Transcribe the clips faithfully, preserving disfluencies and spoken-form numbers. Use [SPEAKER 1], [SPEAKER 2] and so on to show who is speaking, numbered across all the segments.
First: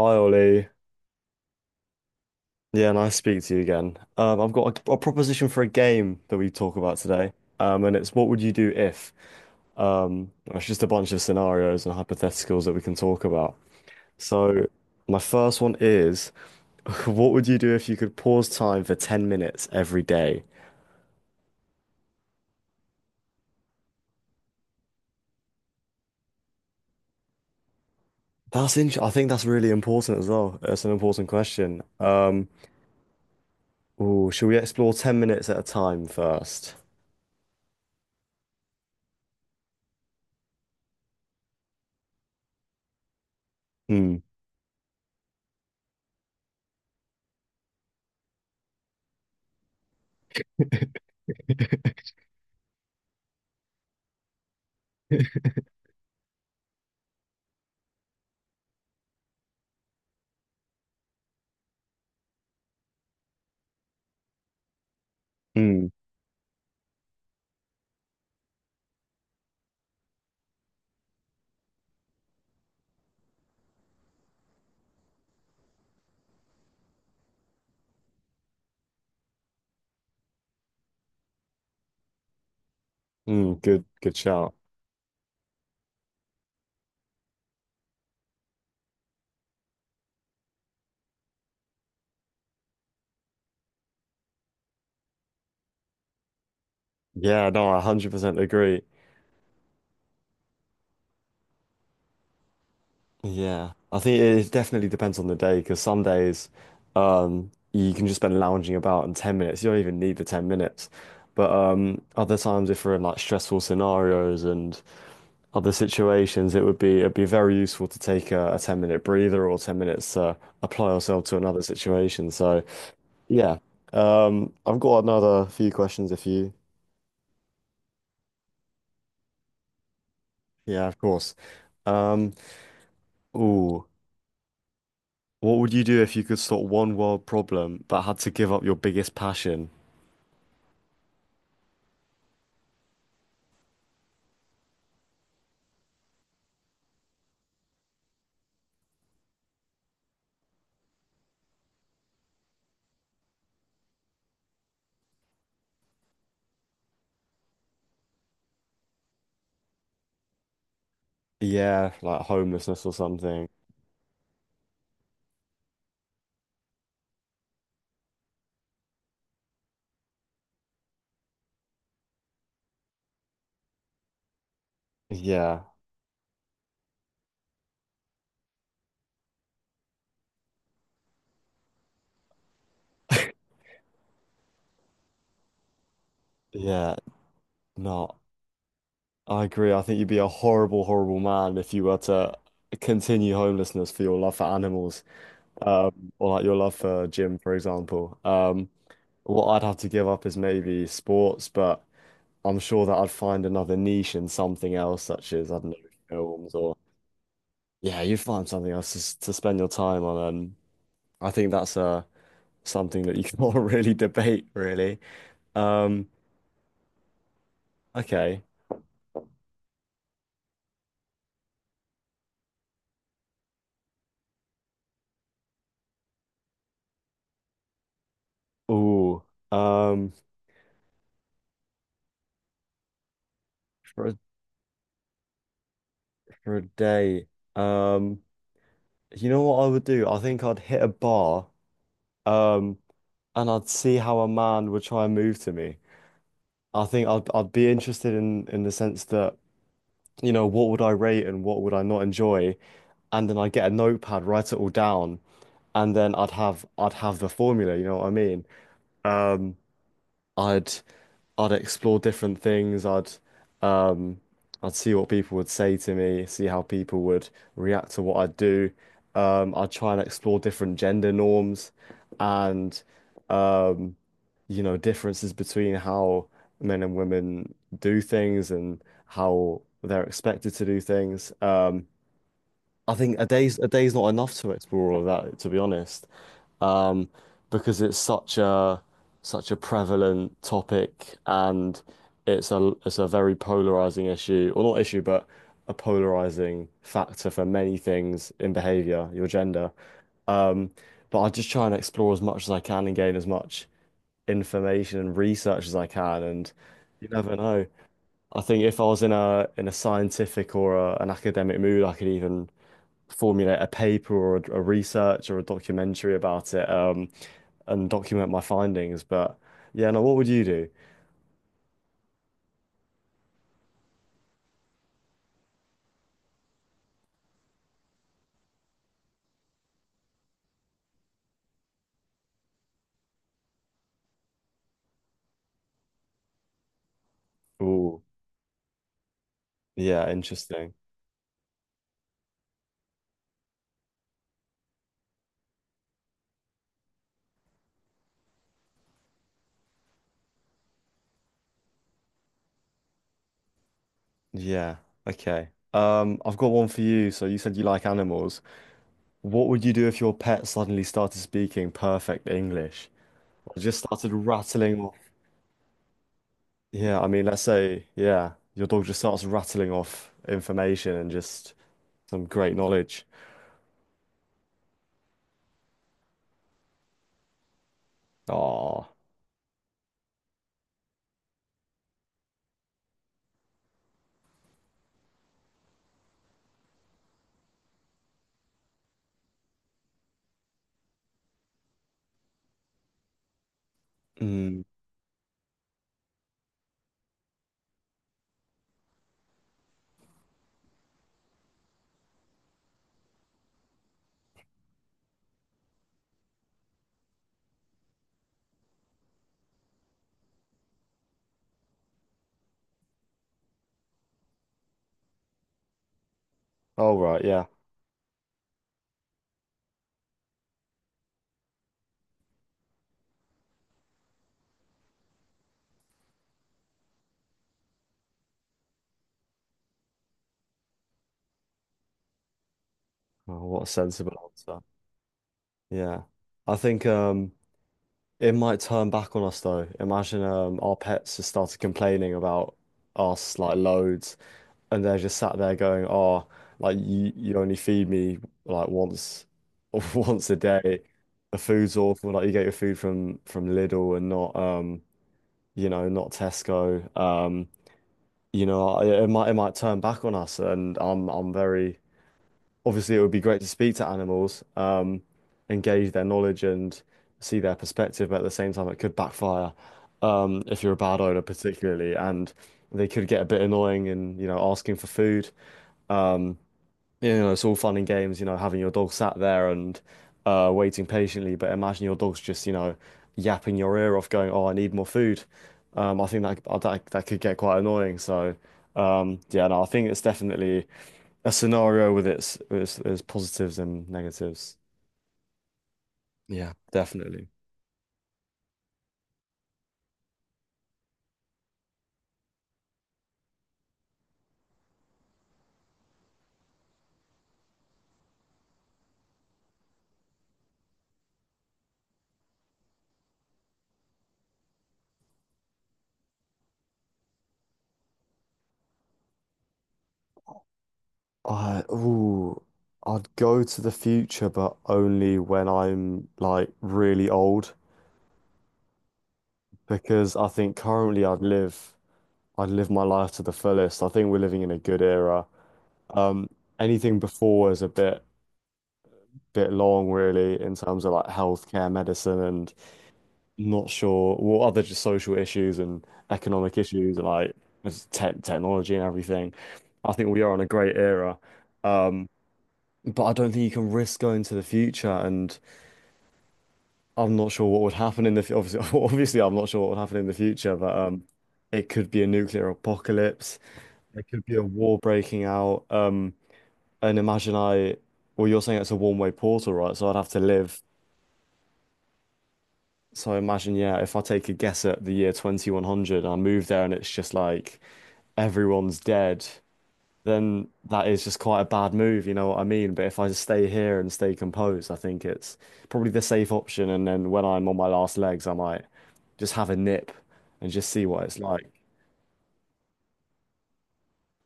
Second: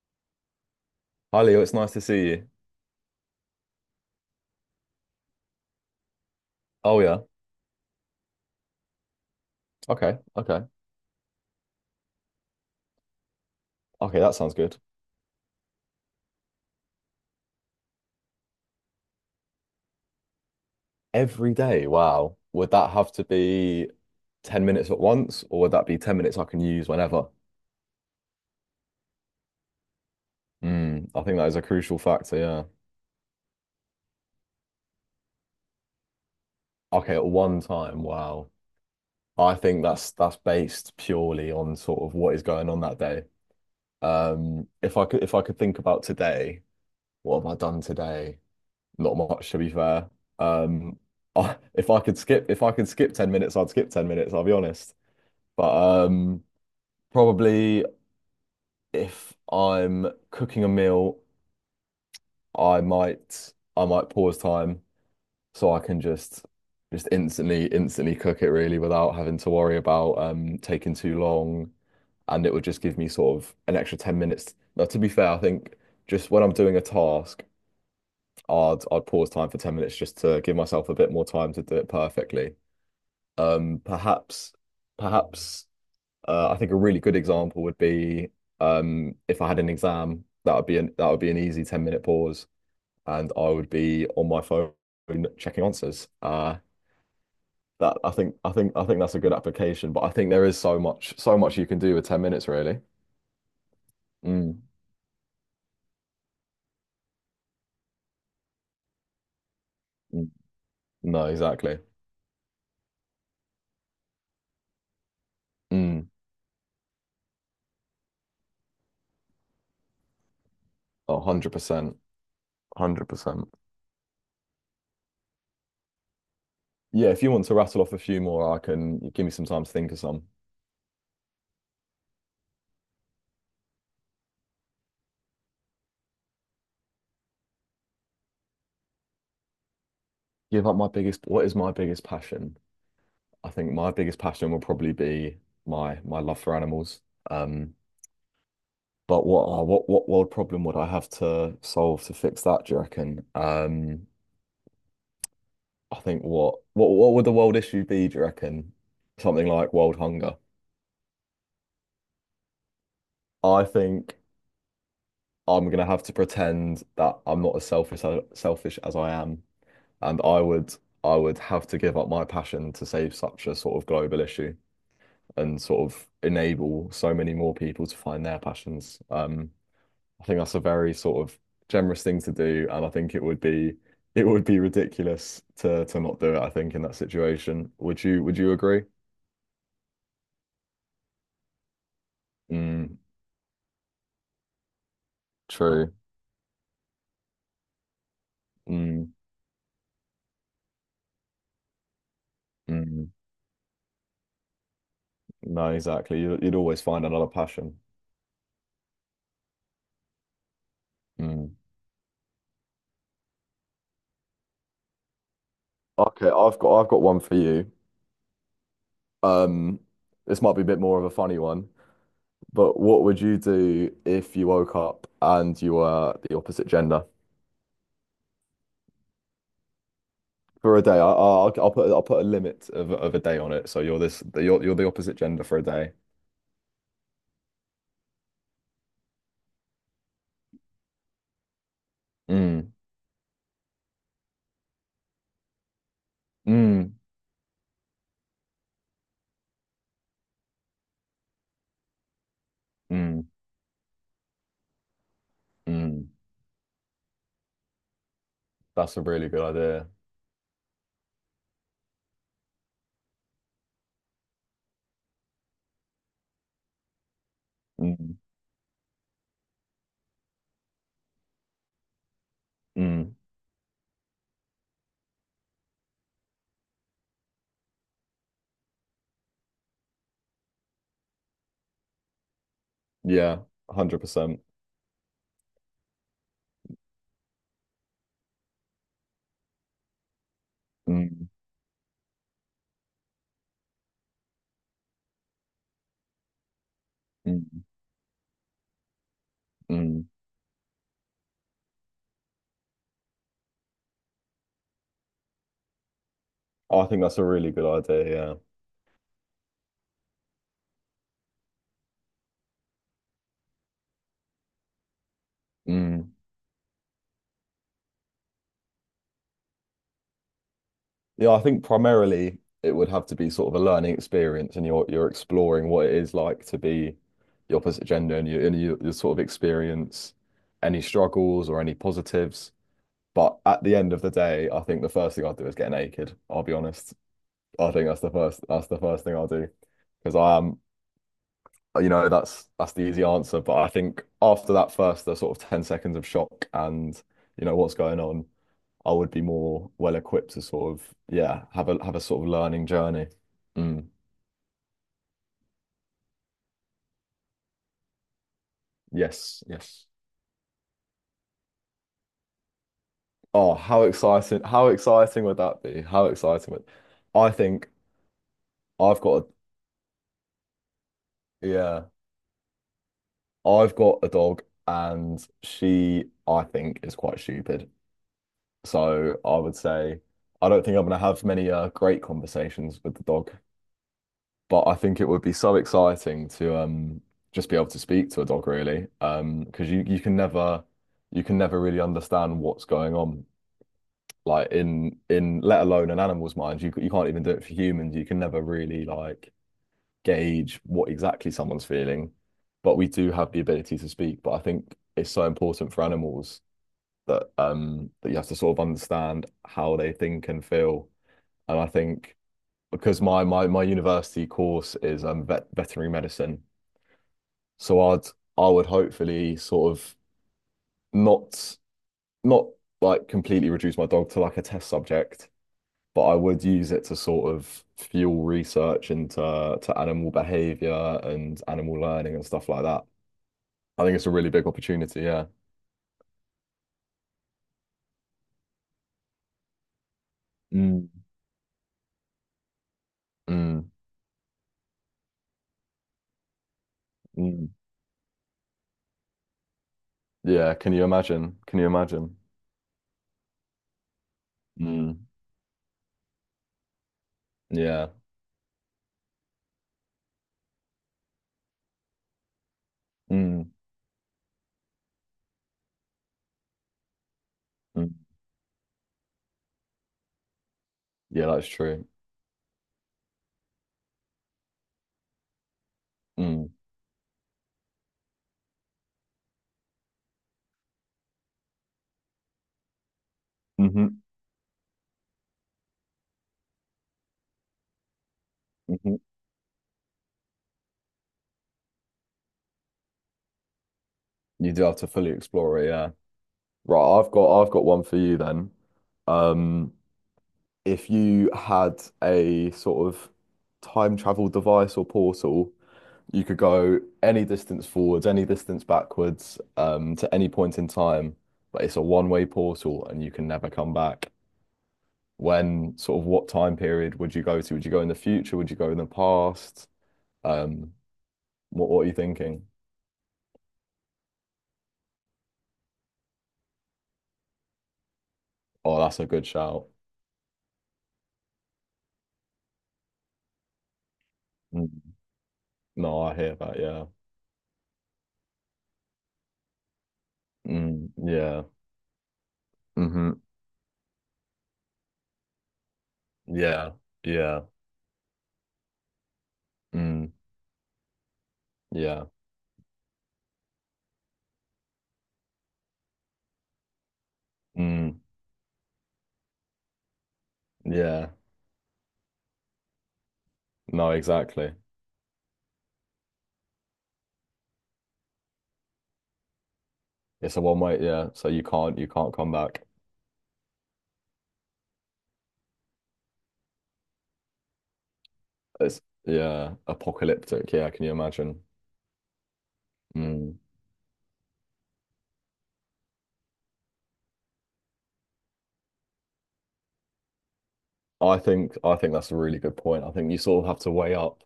[SPEAKER 1] Hi Ollie.
[SPEAKER 2] Hi Leo, it's nice to see you.
[SPEAKER 1] Yeah, nice to speak to you again. Um, I've got a, a proposition for a game that we talk about
[SPEAKER 2] Oh yeah.
[SPEAKER 1] today. Um, and it's what would you do if?
[SPEAKER 2] Okay.
[SPEAKER 1] Um,
[SPEAKER 2] Okay.
[SPEAKER 1] it's just a bunch of scenarios and hypotheticals that we can talk about.
[SPEAKER 2] Okay, that sounds
[SPEAKER 1] So
[SPEAKER 2] good.
[SPEAKER 1] my first one is, what would you do if you could pause time for ten minutes every day?
[SPEAKER 2] Every day, wow. Would that have to be ten minutes at once, or would that be ten minutes I can use whenever?
[SPEAKER 1] That's int- I think that's really important as well. It's an
[SPEAKER 2] Mm, I
[SPEAKER 1] important
[SPEAKER 2] think that is a
[SPEAKER 1] question.
[SPEAKER 2] crucial factor,
[SPEAKER 1] Um,
[SPEAKER 2] yeah.
[SPEAKER 1] ooh, should we explore ten minutes at a time first?
[SPEAKER 2] Okay, at one time, wow. I think that's that's based purely on sort of what is going on that day.
[SPEAKER 1] Hmm.
[SPEAKER 2] Um, if I could if I could think about today, what have I done today? Not much, to be fair. Um, I, if I could skip if I could skip ten minutes, I'd skip ten minutes, I'll be honest. But um, probably if I'm cooking a meal, I might I might pause time so I
[SPEAKER 1] Hmm.
[SPEAKER 2] can just just instantly instantly cook it really without having to worry about um taking too long, and it would just give me sort of an extra ten minutes. Now, to be fair, I think just when I'm doing a task, I'd I'd pause time for ten minutes just to give myself a bit more time to do it perfectly.
[SPEAKER 1] Hmm.
[SPEAKER 2] Um,
[SPEAKER 1] Good, good
[SPEAKER 2] perhaps
[SPEAKER 1] shout.
[SPEAKER 2] Mm. perhaps Uh, I think a really good example would be, um, if I had an exam, that would be an, that would be an easy ten minute pause and I would be on my phone checking answers. Uh,
[SPEAKER 1] Yeah, no, I
[SPEAKER 2] that I think
[SPEAKER 1] one hundred percent
[SPEAKER 2] I think
[SPEAKER 1] agree.
[SPEAKER 2] I think that's a good application, but I think there is so much so much you can do with ten minutes really.
[SPEAKER 1] Yeah, I think it
[SPEAKER 2] Mm,
[SPEAKER 1] definitely depends on the day because some days um, you can just spend lounging about in ten minutes. You don't even need the
[SPEAKER 2] mm.
[SPEAKER 1] ten minutes.
[SPEAKER 2] No,
[SPEAKER 1] But
[SPEAKER 2] exactly.
[SPEAKER 1] um, other times, if we're in like stressful scenarios and other
[SPEAKER 2] Mm,
[SPEAKER 1] situations, it would be it'd be very useful to take a, a ten minute breather or ten minutes to apply
[SPEAKER 2] oh,
[SPEAKER 1] yourself to another
[SPEAKER 2] one hundred percent,
[SPEAKER 1] situation. So
[SPEAKER 2] one hundred percent.
[SPEAKER 1] yeah, um, I've got another few questions if you,
[SPEAKER 2] Yeah, if you want to rattle off a few more, I can give me some time to think of some.
[SPEAKER 1] yeah, of course. Um, Ooh, what would you do if you could sort one world problem but had to give up your biggest passion?
[SPEAKER 2] Give up my biggest, what is my biggest passion? I think my biggest passion will probably be my my love for animals. Um, but what oh, what what world problem would I have to solve to fix that, do you reckon? Um, I think what what what would the world issue be, do you reckon? Something like world hunger.
[SPEAKER 1] Yeah, like homelessness or something.
[SPEAKER 2] I think I'm gonna have to pretend that I'm not as selfish as, selfish as I am, and I would I would have to give up my passion to save such a sort of global issue and
[SPEAKER 1] Yeah,
[SPEAKER 2] sort of enable so many more people to find their passions. Um, I think that's a very sort of generous thing to do, and I think it would be it would be ridiculous to to not do it, I think, in that
[SPEAKER 1] yeah,
[SPEAKER 2] situation. Would
[SPEAKER 1] no,
[SPEAKER 2] you would you agree?
[SPEAKER 1] I agree. I think you'd be a horrible, horrible man if you were to
[SPEAKER 2] Mm,
[SPEAKER 1] continue homelessness for your love for animals, um,
[SPEAKER 2] true.
[SPEAKER 1] or like your love for gym, for example. Um,
[SPEAKER 2] Mm,
[SPEAKER 1] what I'd have to give up is maybe sports, but I'm sure that I'd
[SPEAKER 2] mm.
[SPEAKER 1] find another niche in something else, such as, I
[SPEAKER 2] No,
[SPEAKER 1] don't know,
[SPEAKER 2] exactly. You'd, you'd
[SPEAKER 1] films or
[SPEAKER 2] always find another passion.
[SPEAKER 1] yeah, you'd find something else to, s- to spend your time on. And I think
[SPEAKER 2] Mm.
[SPEAKER 1] that's uh something that you can't really debate, really. Um,
[SPEAKER 2] Okay, I've got I've got one for you.
[SPEAKER 1] okay.
[SPEAKER 2] Um, this might be a bit more of a funny one, but what would you do if you woke up and you were the opposite gender?
[SPEAKER 1] Oh, um,
[SPEAKER 2] For a day, I, I'll I'll put I'll put a limit of of a day on it. So you're
[SPEAKER 1] for a,
[SPEAKER 2] this you're you're the opposite gender for a day.
[SPEAKER 1] for a day, um, you know what I would do? I think I'd hit a bar,
[SPEAKER 2] Mm,
[SPEAKER 1] um, and I'd see how a man would try and move to me. I
[SPEAKER 2] mm,
[SPEAKER 1] think I'd I'd be interested in in the sense that, you know, what would I rate and what would I not enjoy?
[SPEAKER 2] mm,
[SPEAKER 1] And then I'd get a notepad, write it all down, and
[SPEAKER 2] mm.
[SPEAKER 1] then I'd have I'd have the formula, you know what I mean?
[SPEAKER 2] That's a really good
[SPEAKER 1] Um,
[SPEAKER 2] idea.
[SPEAKER 1] I'd I'd explore different things. I'd um I'd see what people would say to me, see how people would react to
[SPEAKER 2] Mm,
[SPEAKER 1] what I do. Um, I'd try and explore different gender norms and
[SPEAKER 2] mm.
[SPEAKER 1] um, you know, differences between how men and women do things and how they're expected to do things. Um, I think a
[SPEAKER 2] Yeah,
[SPEAKER 1] day's a day's not enough
[SPEAKER 2] one hundred percent.
[SPEAKER 1] to explore all of that, to be honest, um, because it's such a such a prevalent topic
[SPEAKER 2] Mm,
[SPEAKER 1] and it's a it's a very polarizing issue, or not issue, but a polarizing factor for
[SPEAKER 2] mm,
[SPEAKER 1] many things in behavior, your gender.
[SPEAKER 2] mm.
[SPEAKER 1] Um, but I just try and explore as much as I can and gain as much information and research as I can, and
[SPEAKER 2] I think
[SPEAKER 1] you
[SPEAKER 2] that's a
[SPEAKER 1] never
[SPEAKER 2] really
[SPEAKER 1] know.
[SPEAKER 2] good idea,
[SPEAKER 1] I think if I was in a in a scientific or a, an academic mood, I could even formulate a paper or a, a research or a
[SPEAKER 2] yeah. Mm.
[SPEAKER 1] documentary about it um, and document my findings. But yeah, now what would you do?
[SPEAKER 2] Yeah, I think primarily it would have to be sort of a learning experience and you're you're exploring what it is like to be the opposite gender and you and you, you sort of experience any struggles or any positives. But at the end of the day, I think the first thing I'd do is get naked, I'll be honest. I think that's
[SPEAKER 1] Oh,
[SPEAKER 2] the first that's the first thing I'll do
[SPEAKER 1] yeah,
[SPEAKER 2] because I am
[SPEAKER 1] interesting.
[SPEAKER 2] you know that's that's the easy answer. But I think after that first the sort of ten seconds of shock and you know what's going on, I would be more well equipped to sort of yeah have a have a sort of learning journey. Mm.
[SPEAKER 1] Yeah, okay. Um, I've got one for you. So you said you like animals.
[SPEAKER 2] Yes,
[SPEAKER 1] What would you
[SPEAKER 2] yes.
[SPEAKER 1] do if your pet suddenly started speaking perfect English? Or
[SPEAKER 2] Oh,
[SPEAKER 1] just
[SPEAKER 2] how
[SPEAKER 1] started
[SPEAKER 2] exciting! How
[SPEAKER 1] rattling off.
[SPEAKER 2] exciting would that be? How exciting would
[SPEAKER 1] Yeah, I mean,
[SPEAKER 2] I
[SPEAKER 1] let's
[SPEAKER 2] think
[SPEAKER 1] say, yeah, your dog just
[SPEAKER 2] I've
[SPEAKER 1] starts
[SPEAKER 2] got
[SPEAKER 1] rattling off information and
[SPEAKER 2] a
[SPEAKER 1] just
[SPEAKER 2] yeah
[SPEAKER 1] some great knowledge.
[SPEAKER 2] I've got a dog and she I think is quite stupid.
[SPEAKER 1] Oh,
[SPEAKER 2] So I would say I don't think I'm going to have many uh, great conversations with the dog, but I think it would be so exciting to um just be able to speak to a dog really, um because you you can never you can never really understand what's going on like
[SPEAKER 1] mm.
[SPEAKER 2] in in let alone an animal's mind. You c- you can't even do it for humans. You can never really like gauge what exactly someone's feeling, but we do have the ability to speak. But I think it's so important for animals that um that you have to sort of understand how they think and feel, and I think because my my my university course is um vet, veterinary medicine,
[SPEAKER 1] All right, yeah.
[SPEAKER 2] so I'd I would hopefully sort of not not like completely reduce my dog to like a test subject, but I would use it to sort of fuel research into to animal behavior and animal learning and stuff like that.
[SPEAKER 1] Oh, what a
[SPEAKER 2] I think it's a
[SPEAKER 1] sensible
[SPEAKER 2] really big
[SPEAKER 1] answer.
[SPEAKER 2] opportunity, yeah.
[SPEAKER 1] Yeah. I think um it might turn back on us though. Imagine um our
[SPEAKER 2] Mm,
[SPEAKER 1] pets just started complaining about us like
[SPEAKER 2] mm,
[SPEAKER 1] loads and they're just sat there going, Oh, like you you
[SPEAKER 2] mm.
[SPEAKER 1] only feed me like once once a
[SPEAKER 2] Yeah, can
[SPEAKER 1] day.
[SPEAKER 2] you
[SPEAKER 1] The
[SPEAKER 2] imagine? Can you
[SPEAKER 1] food's awful,
[SPEAKER 2] imagine?
[SPEAKER 1] like you get your food from from Lidl and not um
[SPEAKER 2] Mm.
[SPEAKER 1] you know, not Tesco. Um,
[SPEAKER 2] Yeah.
[SPEAKER 1] you know, it, it might it might turn back on us and I'm I'm very obviously it would be great to
[SPEAKER 2] Mm.
[SPEAKER 1] speak to animals, um, engage their knowledge and see their
[SPEAKER 2] Mm.
[SPEAKER 1] perspective, but at the same time it could backfire um, if you're a bad owner
[SPEAKER 2] Yeah, that's true.
[SPEAKER 1] particularly, and they could get a bit annoying and you know asking for food. Um,
[SPEAKER 2] Mm.
[SPEAKER 1] you know, it's all fun and games, you know, having your dog sat there and uh, waiting patiently, but imagine your dog's just you know yapping your ear
[SPEAKER 2] Hmm.
[SPEAKER 1] off, going, "Oh, I need more food." Um, I think that that that could get quite annoying. So
[SPEAKER 2] Hmm.
[SPEAKER 1] um, yeah, no, I think it's definitely a scenario with its with its, its positives and
[SPEAKER 2] You
[SPEAKER 1] negatives.
[SPEAKER 2] do have to fully explore it, yeah.
[SPEAKER 1] Yeah.
[SPEAKER 2] Right, I've
[SPEAKER 1] Definitely.
[SPEAKER 2] got I've got one for you then. Um, if you had a sort of time travel device or portal, you could go any distance forwards, any distance backwards, um, to any point in time, but it's a one-way portal and you can never come back. When sort of what time period would you go to? Would you go in the future? Would you go in the past? Um,
[SPEAKER 1] Mm.
[SPEAKER 2] what
[SPEAKER 1] I
[SPEAKER 2] what are you
[SPEAKER 1] ooh,
[SPEAKER 2] thinking?
[SPEAKER 1] I'd go to the future, but only when I'm like really old,
[SPEAKER 2] Oh, that's a good shout.
[SPEAKER 1] because I think currently I'd live I'd live my life to the fullest. I think we're living in a good
[SPEAKER 2] Mm.
[SPEAKER 1] era.
[SPEAKER 2] No, I
[SPEAKER 1] Um,
[SPEAKER 2] hear that, yeah.
[SPEAKER 1] Anything before is a bit bit long, really, in terms
[SPEAKER 2] Mm,
[SPEAKER 1] of like
[SPEAKER 2] yeah.
[SPEAKER 1] healthcare, medicine, and
[SPEAKER 2] Hmm.
[SPEAKER 1] not sure what other just social issues and economic
[SPEAKER 2] Yeah.
[SPEAKER 1] issues and like
[SPEAKER 2] Yeah.
[SPEAKER 1] just te technology and everything. I think
[SPEAKER 2] Mm.
[SPEAKER 1] we are in a great era.
[SPEAKER 2] Yeah.
[SPEAKER 1] Um, but I don't think you can risk going to the future and I'm not sure what would
[SPEAKER 2] Mm.
[SPEAKER 1] happen in the fu- obviously obviously I'm not sure what would happen in the future, but um
[SPEAKER 2] Yeah.
[SPEAKER 1] it could be a nuclear apocalypse.
[SPEAKER 2] No,
[SPEAKER 1] It could be a
[SPEAKER 2] exactly.
[SPEAKER 1] war breaking out. Um and imagine I well you're saying it's a one-way portal, right? So I'd have to
[SPEAKER 2] It's a one
[SPEAKER 1] live.
[SPEAKER 2] way, yeah. So you can't you can't come back.
[SPEAKER 1] So I imagine, yeah, if I take a guess at the year twenty one hundred I move there and it's just like everyone's
[SPEAKER 2] It's
[SPEAKER 1] dead,
[SPEAKER 2] yeah,
[SPEAKER 1] then
[SPEAKER 2] apocalyptic. Yeah, can
[SPEAKER 1] that
[SPEAKER 2] you
[SPEAKER 1] is just quite
[SPEAKER 2] imagine?
[SPEAKER 1] a bad move, you know what I mean? But if I just
[SPEAKER 2] Mm.
[SPEAKER 1] stay here and stay composed, I think it's probably the safe option. And then when I'm on my last legs, I might just have a nip and just see what
[SPEAKER 2] I
[SPEAKER 1] it's like.
[SPEAKER 2] think I think that's a really good point. I think you sort of have to weigh up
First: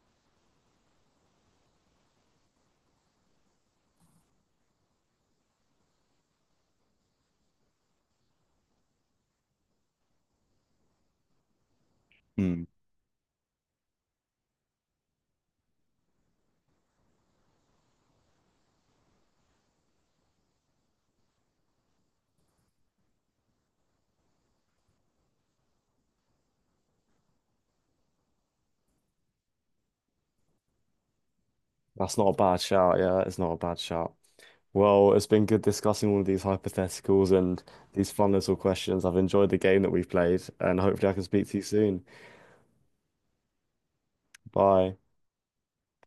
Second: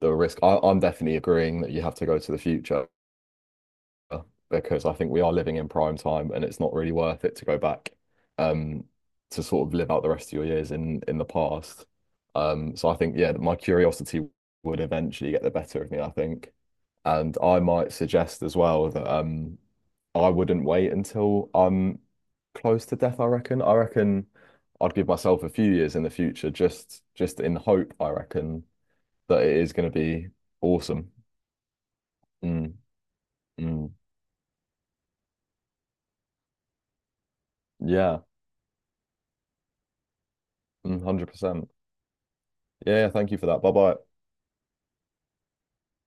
[SPEAKER 2] the risk. I, I'm definitely agreeing that you have to go to the future because I think we are living in prime time and it's not really worth it to go back, um, to sort of live out the rest of your years in in the past.
[SPEAKER 1] Hmm.
[SPEAKER 2] Um, so I think yeah, my curiosity would eventually get the better of me, I think. And I might suggest as well that, um, I wouldn't wait until I'm close to death, I reckon. I reckon I'd give myself a few years in the future just just in hope, I reckon, that it is going to be awesome.
[SPEAKER 1] That's not a bad
[SPEAKER 2] Mm,
[SPEAKER 1] shout. Yeah, it's not a bad
[SPEAKER 2] mm,
[SPEAKER 1] shout. Well, it's been good discussing all of these hypotheticals and these
[SPEAKER 2] yeah,
[SPEAKER 1] fun little questions. I've enjoyed the game that we've played, and
[SPEAKER 2] mm,
[SPEAKER 1] hopefully I can speak to you
[SPEAKER 2] one hundred percent.
[SPEAKER 1] soon.
[SPEAKER 2] Yeah, yeah, thank you for that. Bye bye.
[SPEAKER 1] Bye.